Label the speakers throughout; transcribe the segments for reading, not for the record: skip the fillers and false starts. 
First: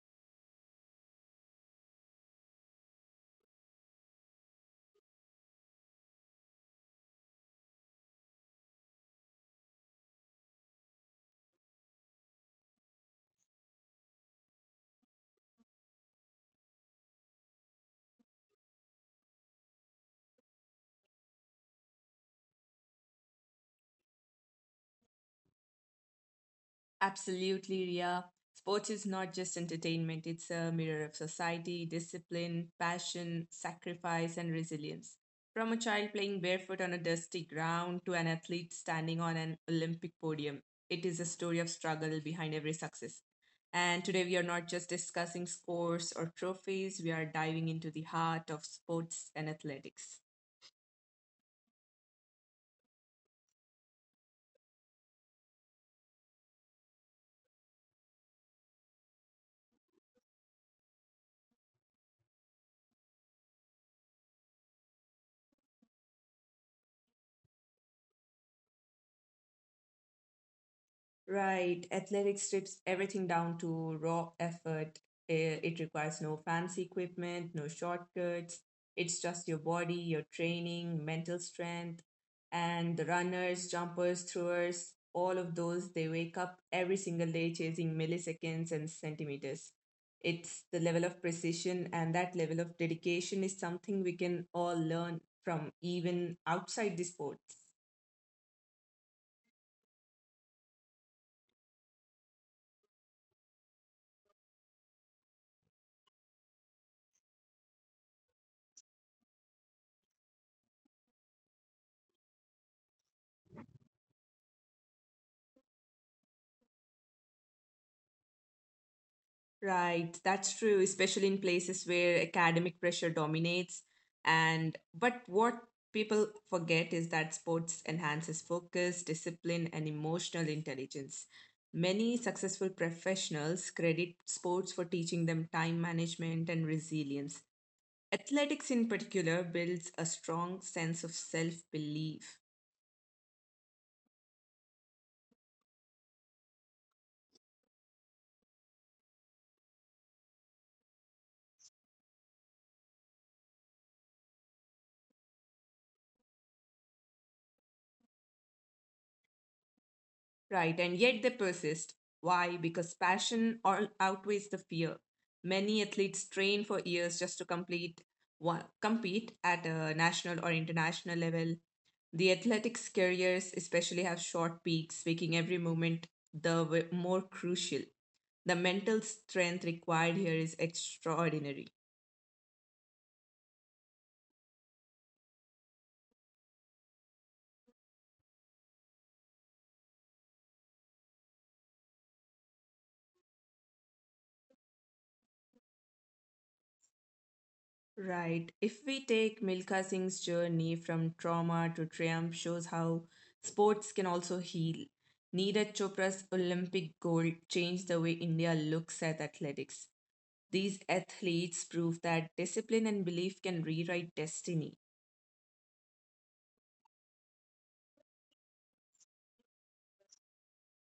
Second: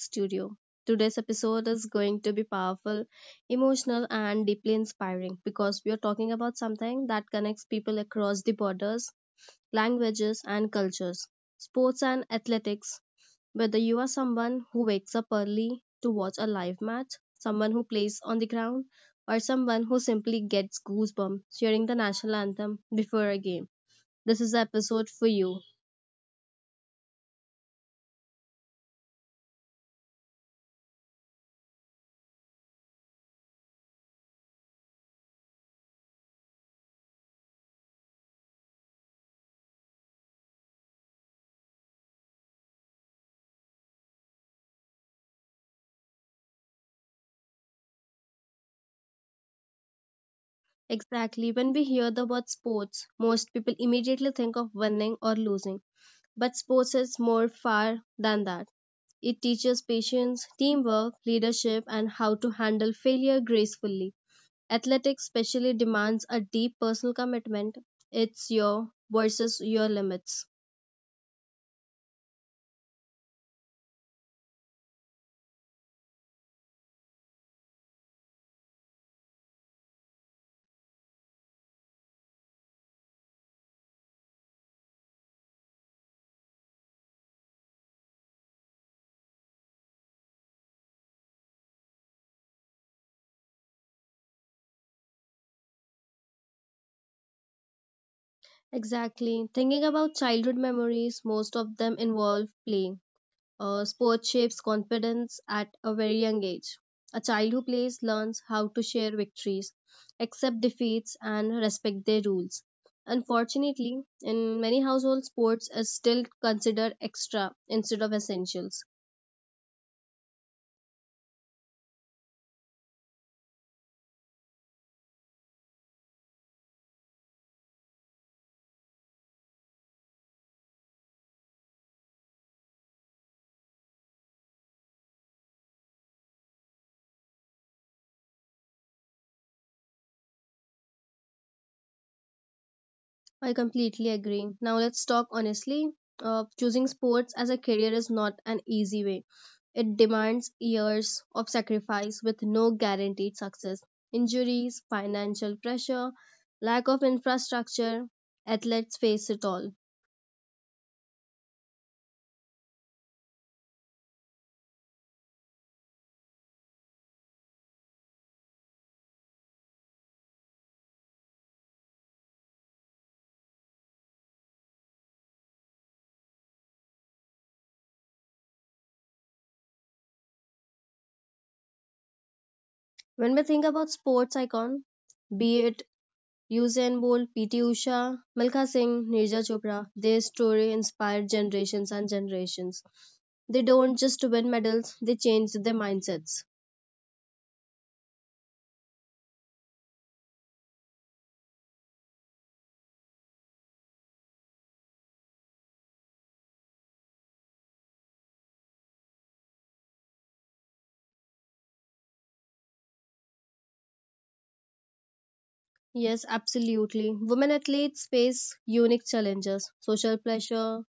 Speaker 1: Studio. Today's episode is going to be powerful, emotional, and deeply inspiring because we are talking about something that connects people across the borders, languages, and cultures, sports and athletics. Whether you are someone who wakes up early to watch a live match, someone who plays on the ground, or someone who simply gets goosebumps hearing the national anthem before a game, this is the episode for you.
Speaker 2: Absolutely, Ria. Sports is not just entertainment, it's a mirror of society, discipline, passion, sacrifice, and resilience. From a child playing barefoot on a dusty ground to an athlete standing on an Olympic podium, it is a story of struggle behind every success. And today we are not just discussing scores or trophies, we are diving into the heart of sports and athletics.
Speaker 1: Exactly. When we hear the word sports, most people immediately think of winning or losing. But sports is more far than that. It teaches patience, teamwork, leadership, and how to handle failure gracefully. Athletics especially demands a deep personal commitment. It's your versus your limits.
Speaker 2: Right. Athletics strips everything down to raw effort. It requires no fancy equipment, no shortcuts. It's just your body, your training, mental strength. And the runners, jumpers, throwers, all of those, they wake up every single day chasing milliseconds and centimeters. It's the level of precision and that level of dedication is something we can all learn from even outside the sport.
Speaker 1: Exactly. Thinking about childhood memories, most of them involve play. Sport shapes confidence at a very young age. A child who plays learns how to share victories, accept defeats, and respect their rules. Unfortunately, in many households, sports is still considered extra instead of essentials.
Speaker 2: Right, that's true, especially in places where academic pressure dominates. And but what people forget is that sports enhances focus, discipline, and emotional intelligence. Many successful professionals credit sports for teaching them time management and resilience. Athletics, in particular, builds a strong sense of self belief.
Speaker 1: I completely agree. Now, let's talk honestly. Choosing sports as a career is not an easy way. It demands years of sacrifice with no guaranteed success. Injuries, financial pressure, lack of infrastructure, athletes face it all.
Speaker 2: Right, and yet they persist. Why? Because passion or outweighs the fear. Many athletes train for years just to complete one, compete at a national or international level. The athletics careers especially have short peaks, making every moment more crucial. The mental strength required here is extraordinary.
Speaker 1: When we think about sports icon, be it Usain Bolt, PT Usha, Milkha Singh, Nirja Chopra, their story inspired generations and generations. They don't just win medals, they change their mindsets.
Speaker 2: Right. If we take Milka Singh's journey from trauma to triumph shows how sports can also heal. Neeraj Chopra's Olympic gold changed the way India looks at athletics. These athletes prove that discipline and belief can rewrite destiny.
Speaker 1: Yes, absolutely. Women athletes face unique challenges, social pressure,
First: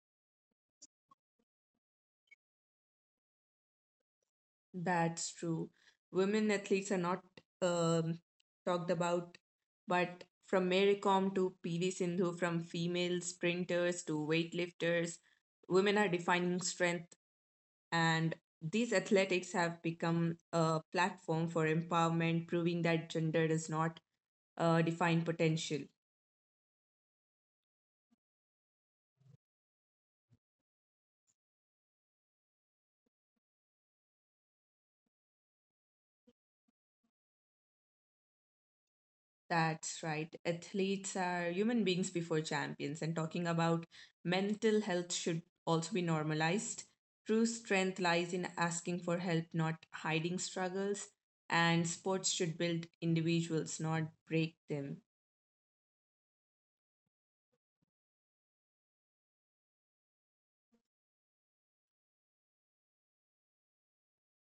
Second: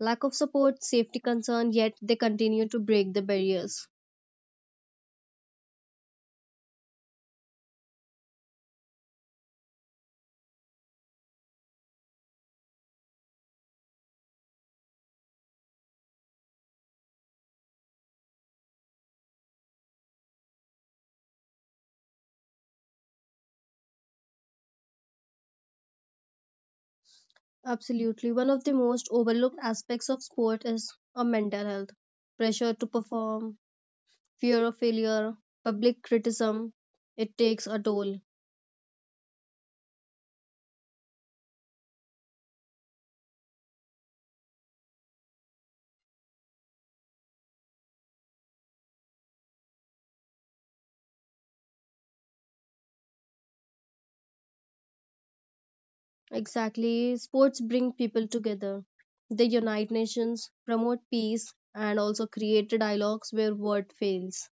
Speaker 1: lack of support, safety concern, yet they continue to break the barriers.
Speaker 2: That's true. Women athletes are not um, talked about, but from Mary Kom to PV Sindhu, from female sprinters to weightlifters, women are defining strength. And these athletics have become a platform for empowerment, proving that gender does not define potential.
Speaker 1: Absolutely. One of the most overlooked aspects of sport is a mental health. Pressure to perform, fear of failure, public criticism, it takes a toll.
Speaker 2: That's right. Athletes are human beings before champions, and talking about mental health should also be normalized. True strength lies in asking for help, not hiding struggles, and sports should build individuals, not break them.
Speaker 1: Exactly. Sports bring people together. They unite nations, promote peace, and also create dialogues where word fails.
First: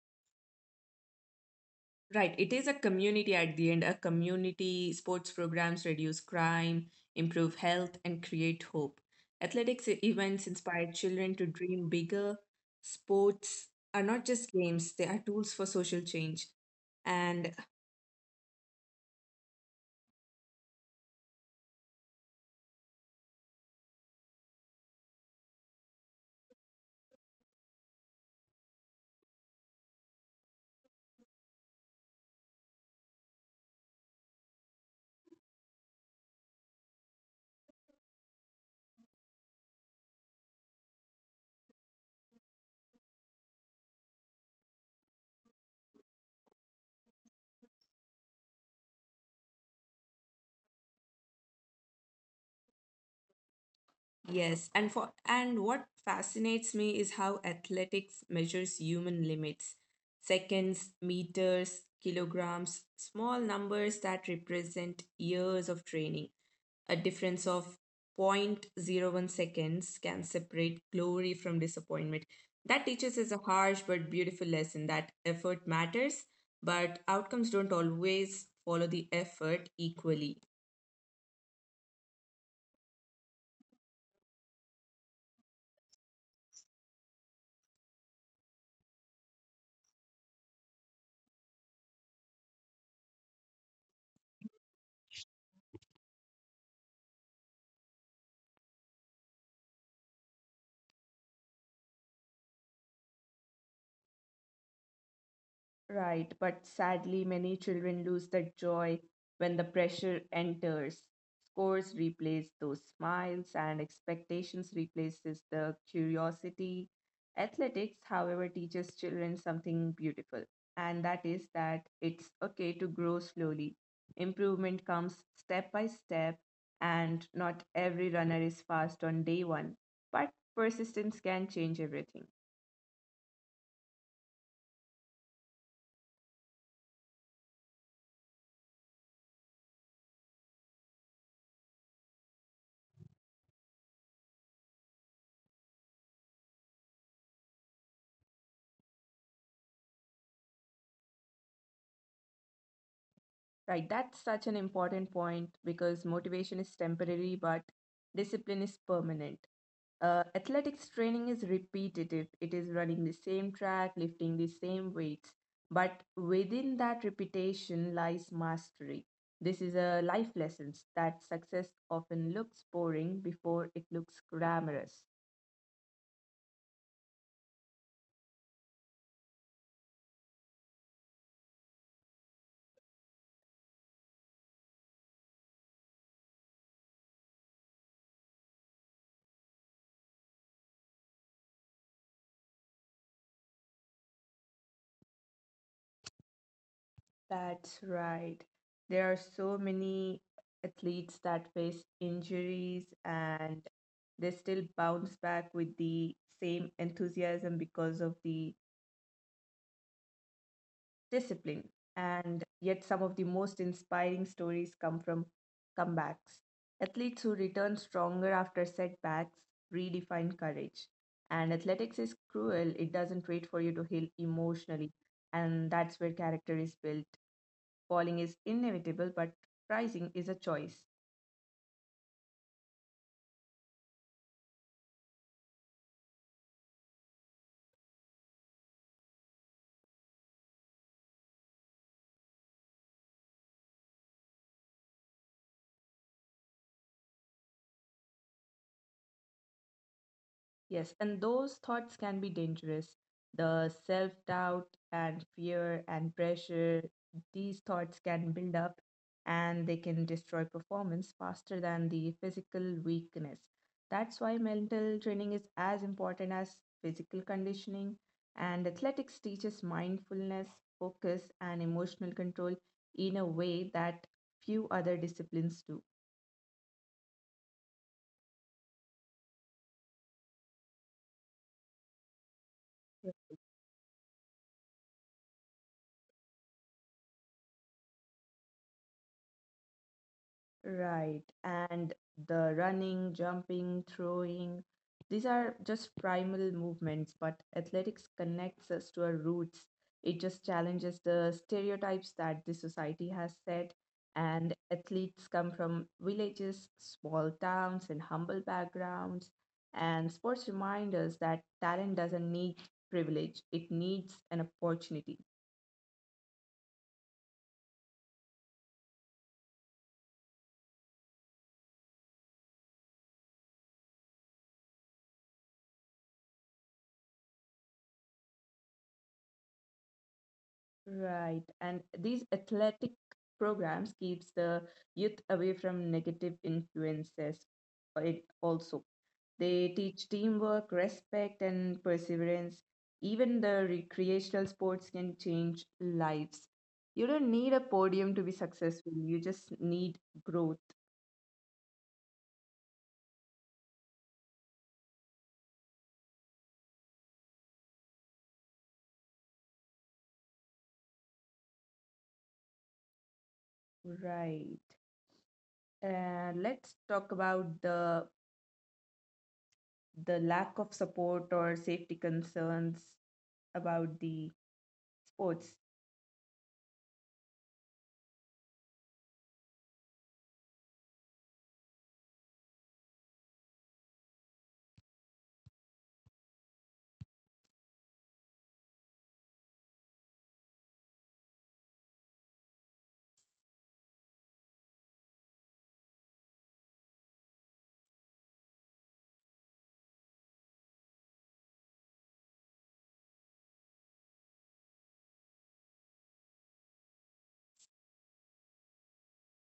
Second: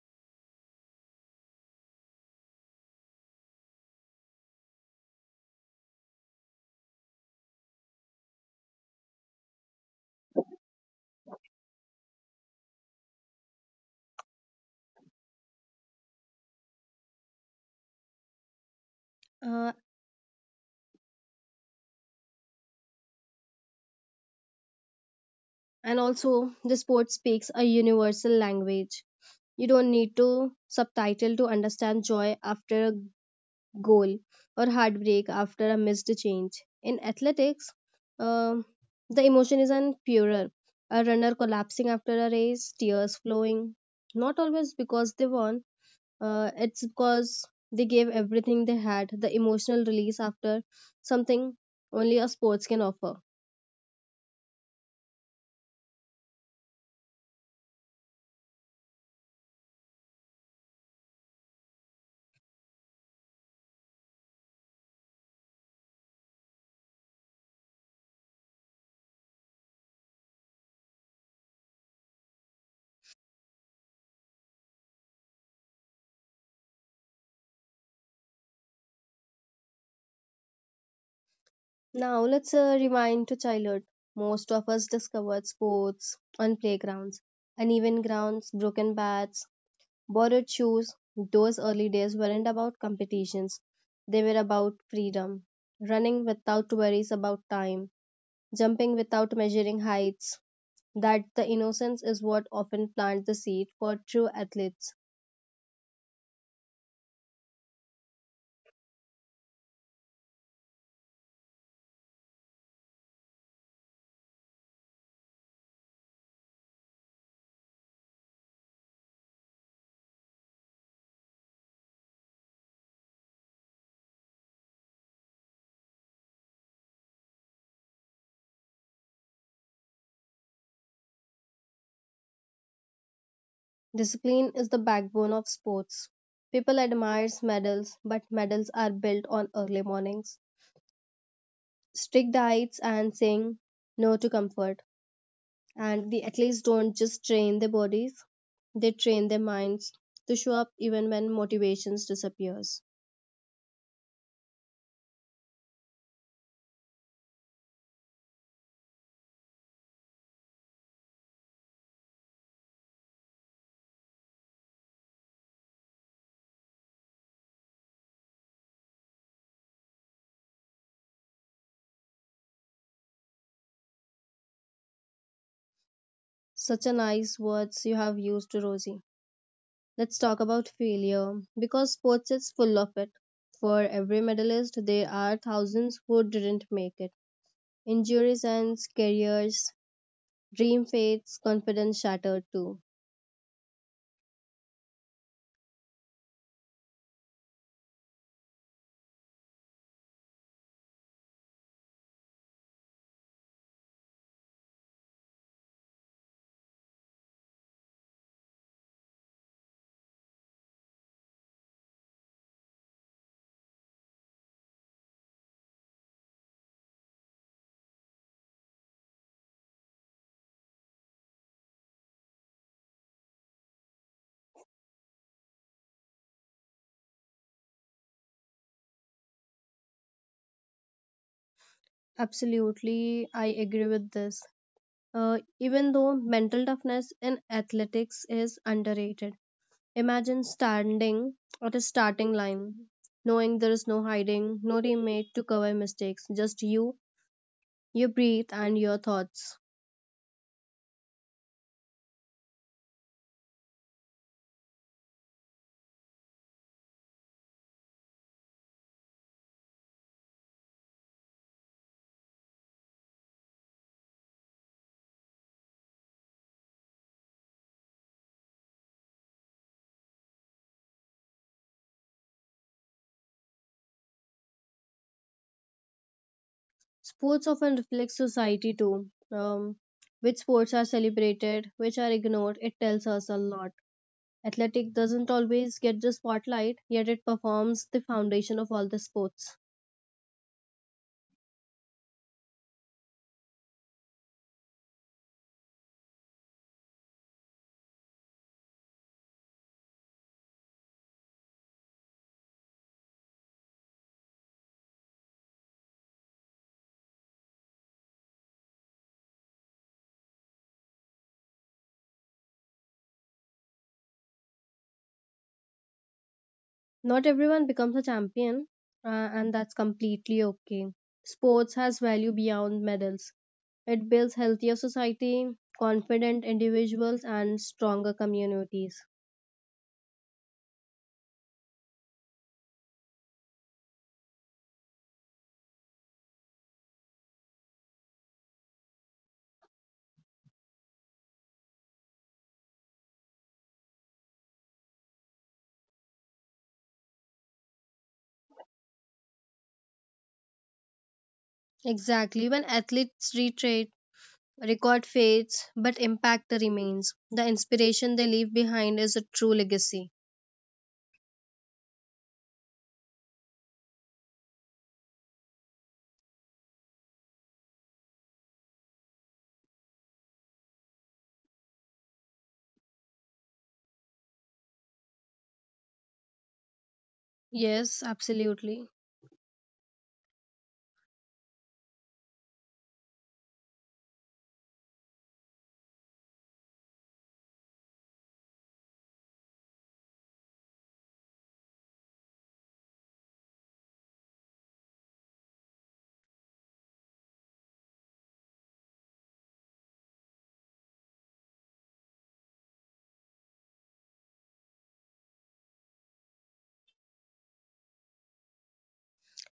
Speaker 2: Right. It is a community at the end. A community sports programs reduce crime, improve health, and create hope. Events inspire children to dream bigger. Sports are not just games, they are tools for social change. And
Speaker 1: Uh, and also, the sport speaks a universal language. You don't need to subtitle to understand joy after a goal or heartbreak after a missed change. In athletics, um the emotion is an purer. A runner collapsing after a race, tears flowing, not always because they won, it's because they gave everything they had. The emotional release after something only a sports can offer.
Speaker 2: Yes, and what fascinates me is how athletics measures human limits. Seconds, meters, kilograms, small numbers that represent years of training. A difference of zero point zero 0.01 seconds can separate glory from disappointment. That teaches us a harsh but beautiful lesson that effort matters, but outcomes don't always follow the effort equally.
Speaker 1: Now let's rewind to childhood. Most of us discovered sports on playgrounds, uneven grounds, broken bats, borrowed shoes. Those early days weren't about competitions, they were about freedom. Running without worries about time, jumping without measuring heights. That the innocence is what often plants the seed for true athletes.
Speaker 2: Right, but sadly, many children lose that joy when the pressure enters. Scores replace those smiles, and expectations replaces the curiosity. Athletics, however, teaches children something beautiful, and that is that it's okay to grow slowly. Improvement comes step by step, and not every runner is fast on day one, but persistence can change everything.
Speaker 1: Discipline is the backbone of sports. People admire medals, but medals are built on early mornings, strict diets and saying no to comfort. And the athletes don't just train their bodies, they train their minds to show up even when motivations disappears.
Speaker 2: Right, that's such an important point because motivation is temporary, but discipline is permanent. Athletics training is repetitive, it is running the same track, lifting the same weights, but within that repetition lies mastery. This is a life lesson that success often looks boring before it looks glamorous.
Speaker 1: Such a nice words you have used, Rosie. Let's talk about failure because sports is full of it. For every medalist, there are thousands who didn't make it. Injuries and careers, dream fates, confidence shattered too.
Speaker 2: That's right. There are so many athletes that face injuries and they still bounce back with the same enthusiasm because of the discipline. And yet, some of the most inspiring stories come from comebacks. Athletes who return stronger after setbacks redefine courage. And athletics is cruel, it doesn't wait for you to heal emotionally. And that's where character is built. Falling is inevitable, but rising is a choice.
Speaker 1: Absolutely, I agree with this. Even though mental toughness in athletics is underrated, imagine standing at a starting line, knowing there is no hiding, no teammate to cover mistakes, just you, your breath, and your thoughts.
Speaker 2: Yes, and those thoughts can be dangerous. The self doubt and fear and pressure, these thoughts can build up and they can destroy performance faster than the physical weakness. That's why mental training is as important as physical conditioning, and athletics teaches mindfulness, focus, and emotional control in a way that few other disciplines do.
Speaker 1: Sports often reflect society too. Which sports are celebrated, which are ignored, it tells us a lot. Athletic doesn't always get the spotlight, yet it performs the foundation of all the sports.
Speaker 2: Right. And the running, jumping, throwing, these are just primal movements, but athletics connects us to our roots. It just challenges the stereotypes that the society has set. And athletes come from villages, small towns, and humble backgrounds. And sports remind us that talent doesn't need privilege, it needs an opportunity.
Speaker 1: Not everyone becomes a champion, and that's completely okay. Sports has value beyond medals. It builds healthier society, confident individuals, and stronger communities.
Speaker 2: Right. And these athletic programs keeps the youth away from negative influences. It also they teach teamwork, respect, and perseverance. Even the recreational sports can change lives. You don't need a podium to be successful. You just need growth.
Speaker 1: Exactly. When athletes retreat, record fades, but impact remains. The inspiration they leave behind is a true legacy.
Speaker 2: Right. And let's talk about the lack of support or safety concerns about the sports.
Speaker 1: Yes, absolutely.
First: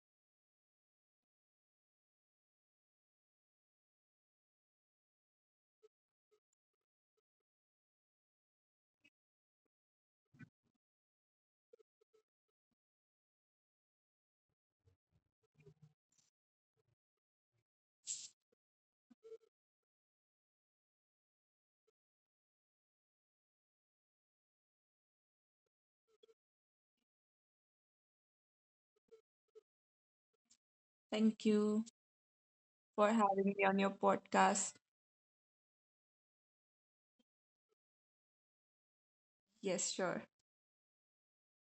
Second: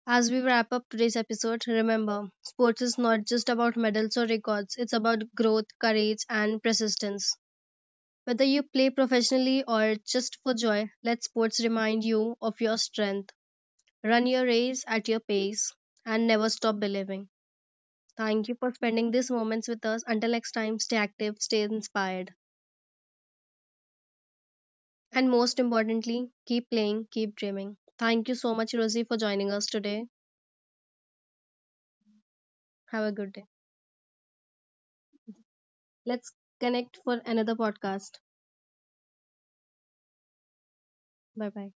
Speaker 1: As we wrap up today's episode, remember, sports is not just about medals or records, it's about growth, courage, and persistence. Whether you play professionally or just for joy, let sports remind you of your strength. Run your race at your pace and never stop believing. Thank you for spending these moments with us. Until next time, stay active, stay inspired, and most importantly, keep playing, keep dreaming. Thank you so much, Rosie, for joining us today.
Speaker 2: Thank you
Speaker 1: Have
Speaker 2: for
Speaker 1: a good day.
Speaker 2: having me on your podcast.
Speaker 1: Let's connect for another podcast.
Speaker 2: Yes, sure.
Speaker 1: Bye bye.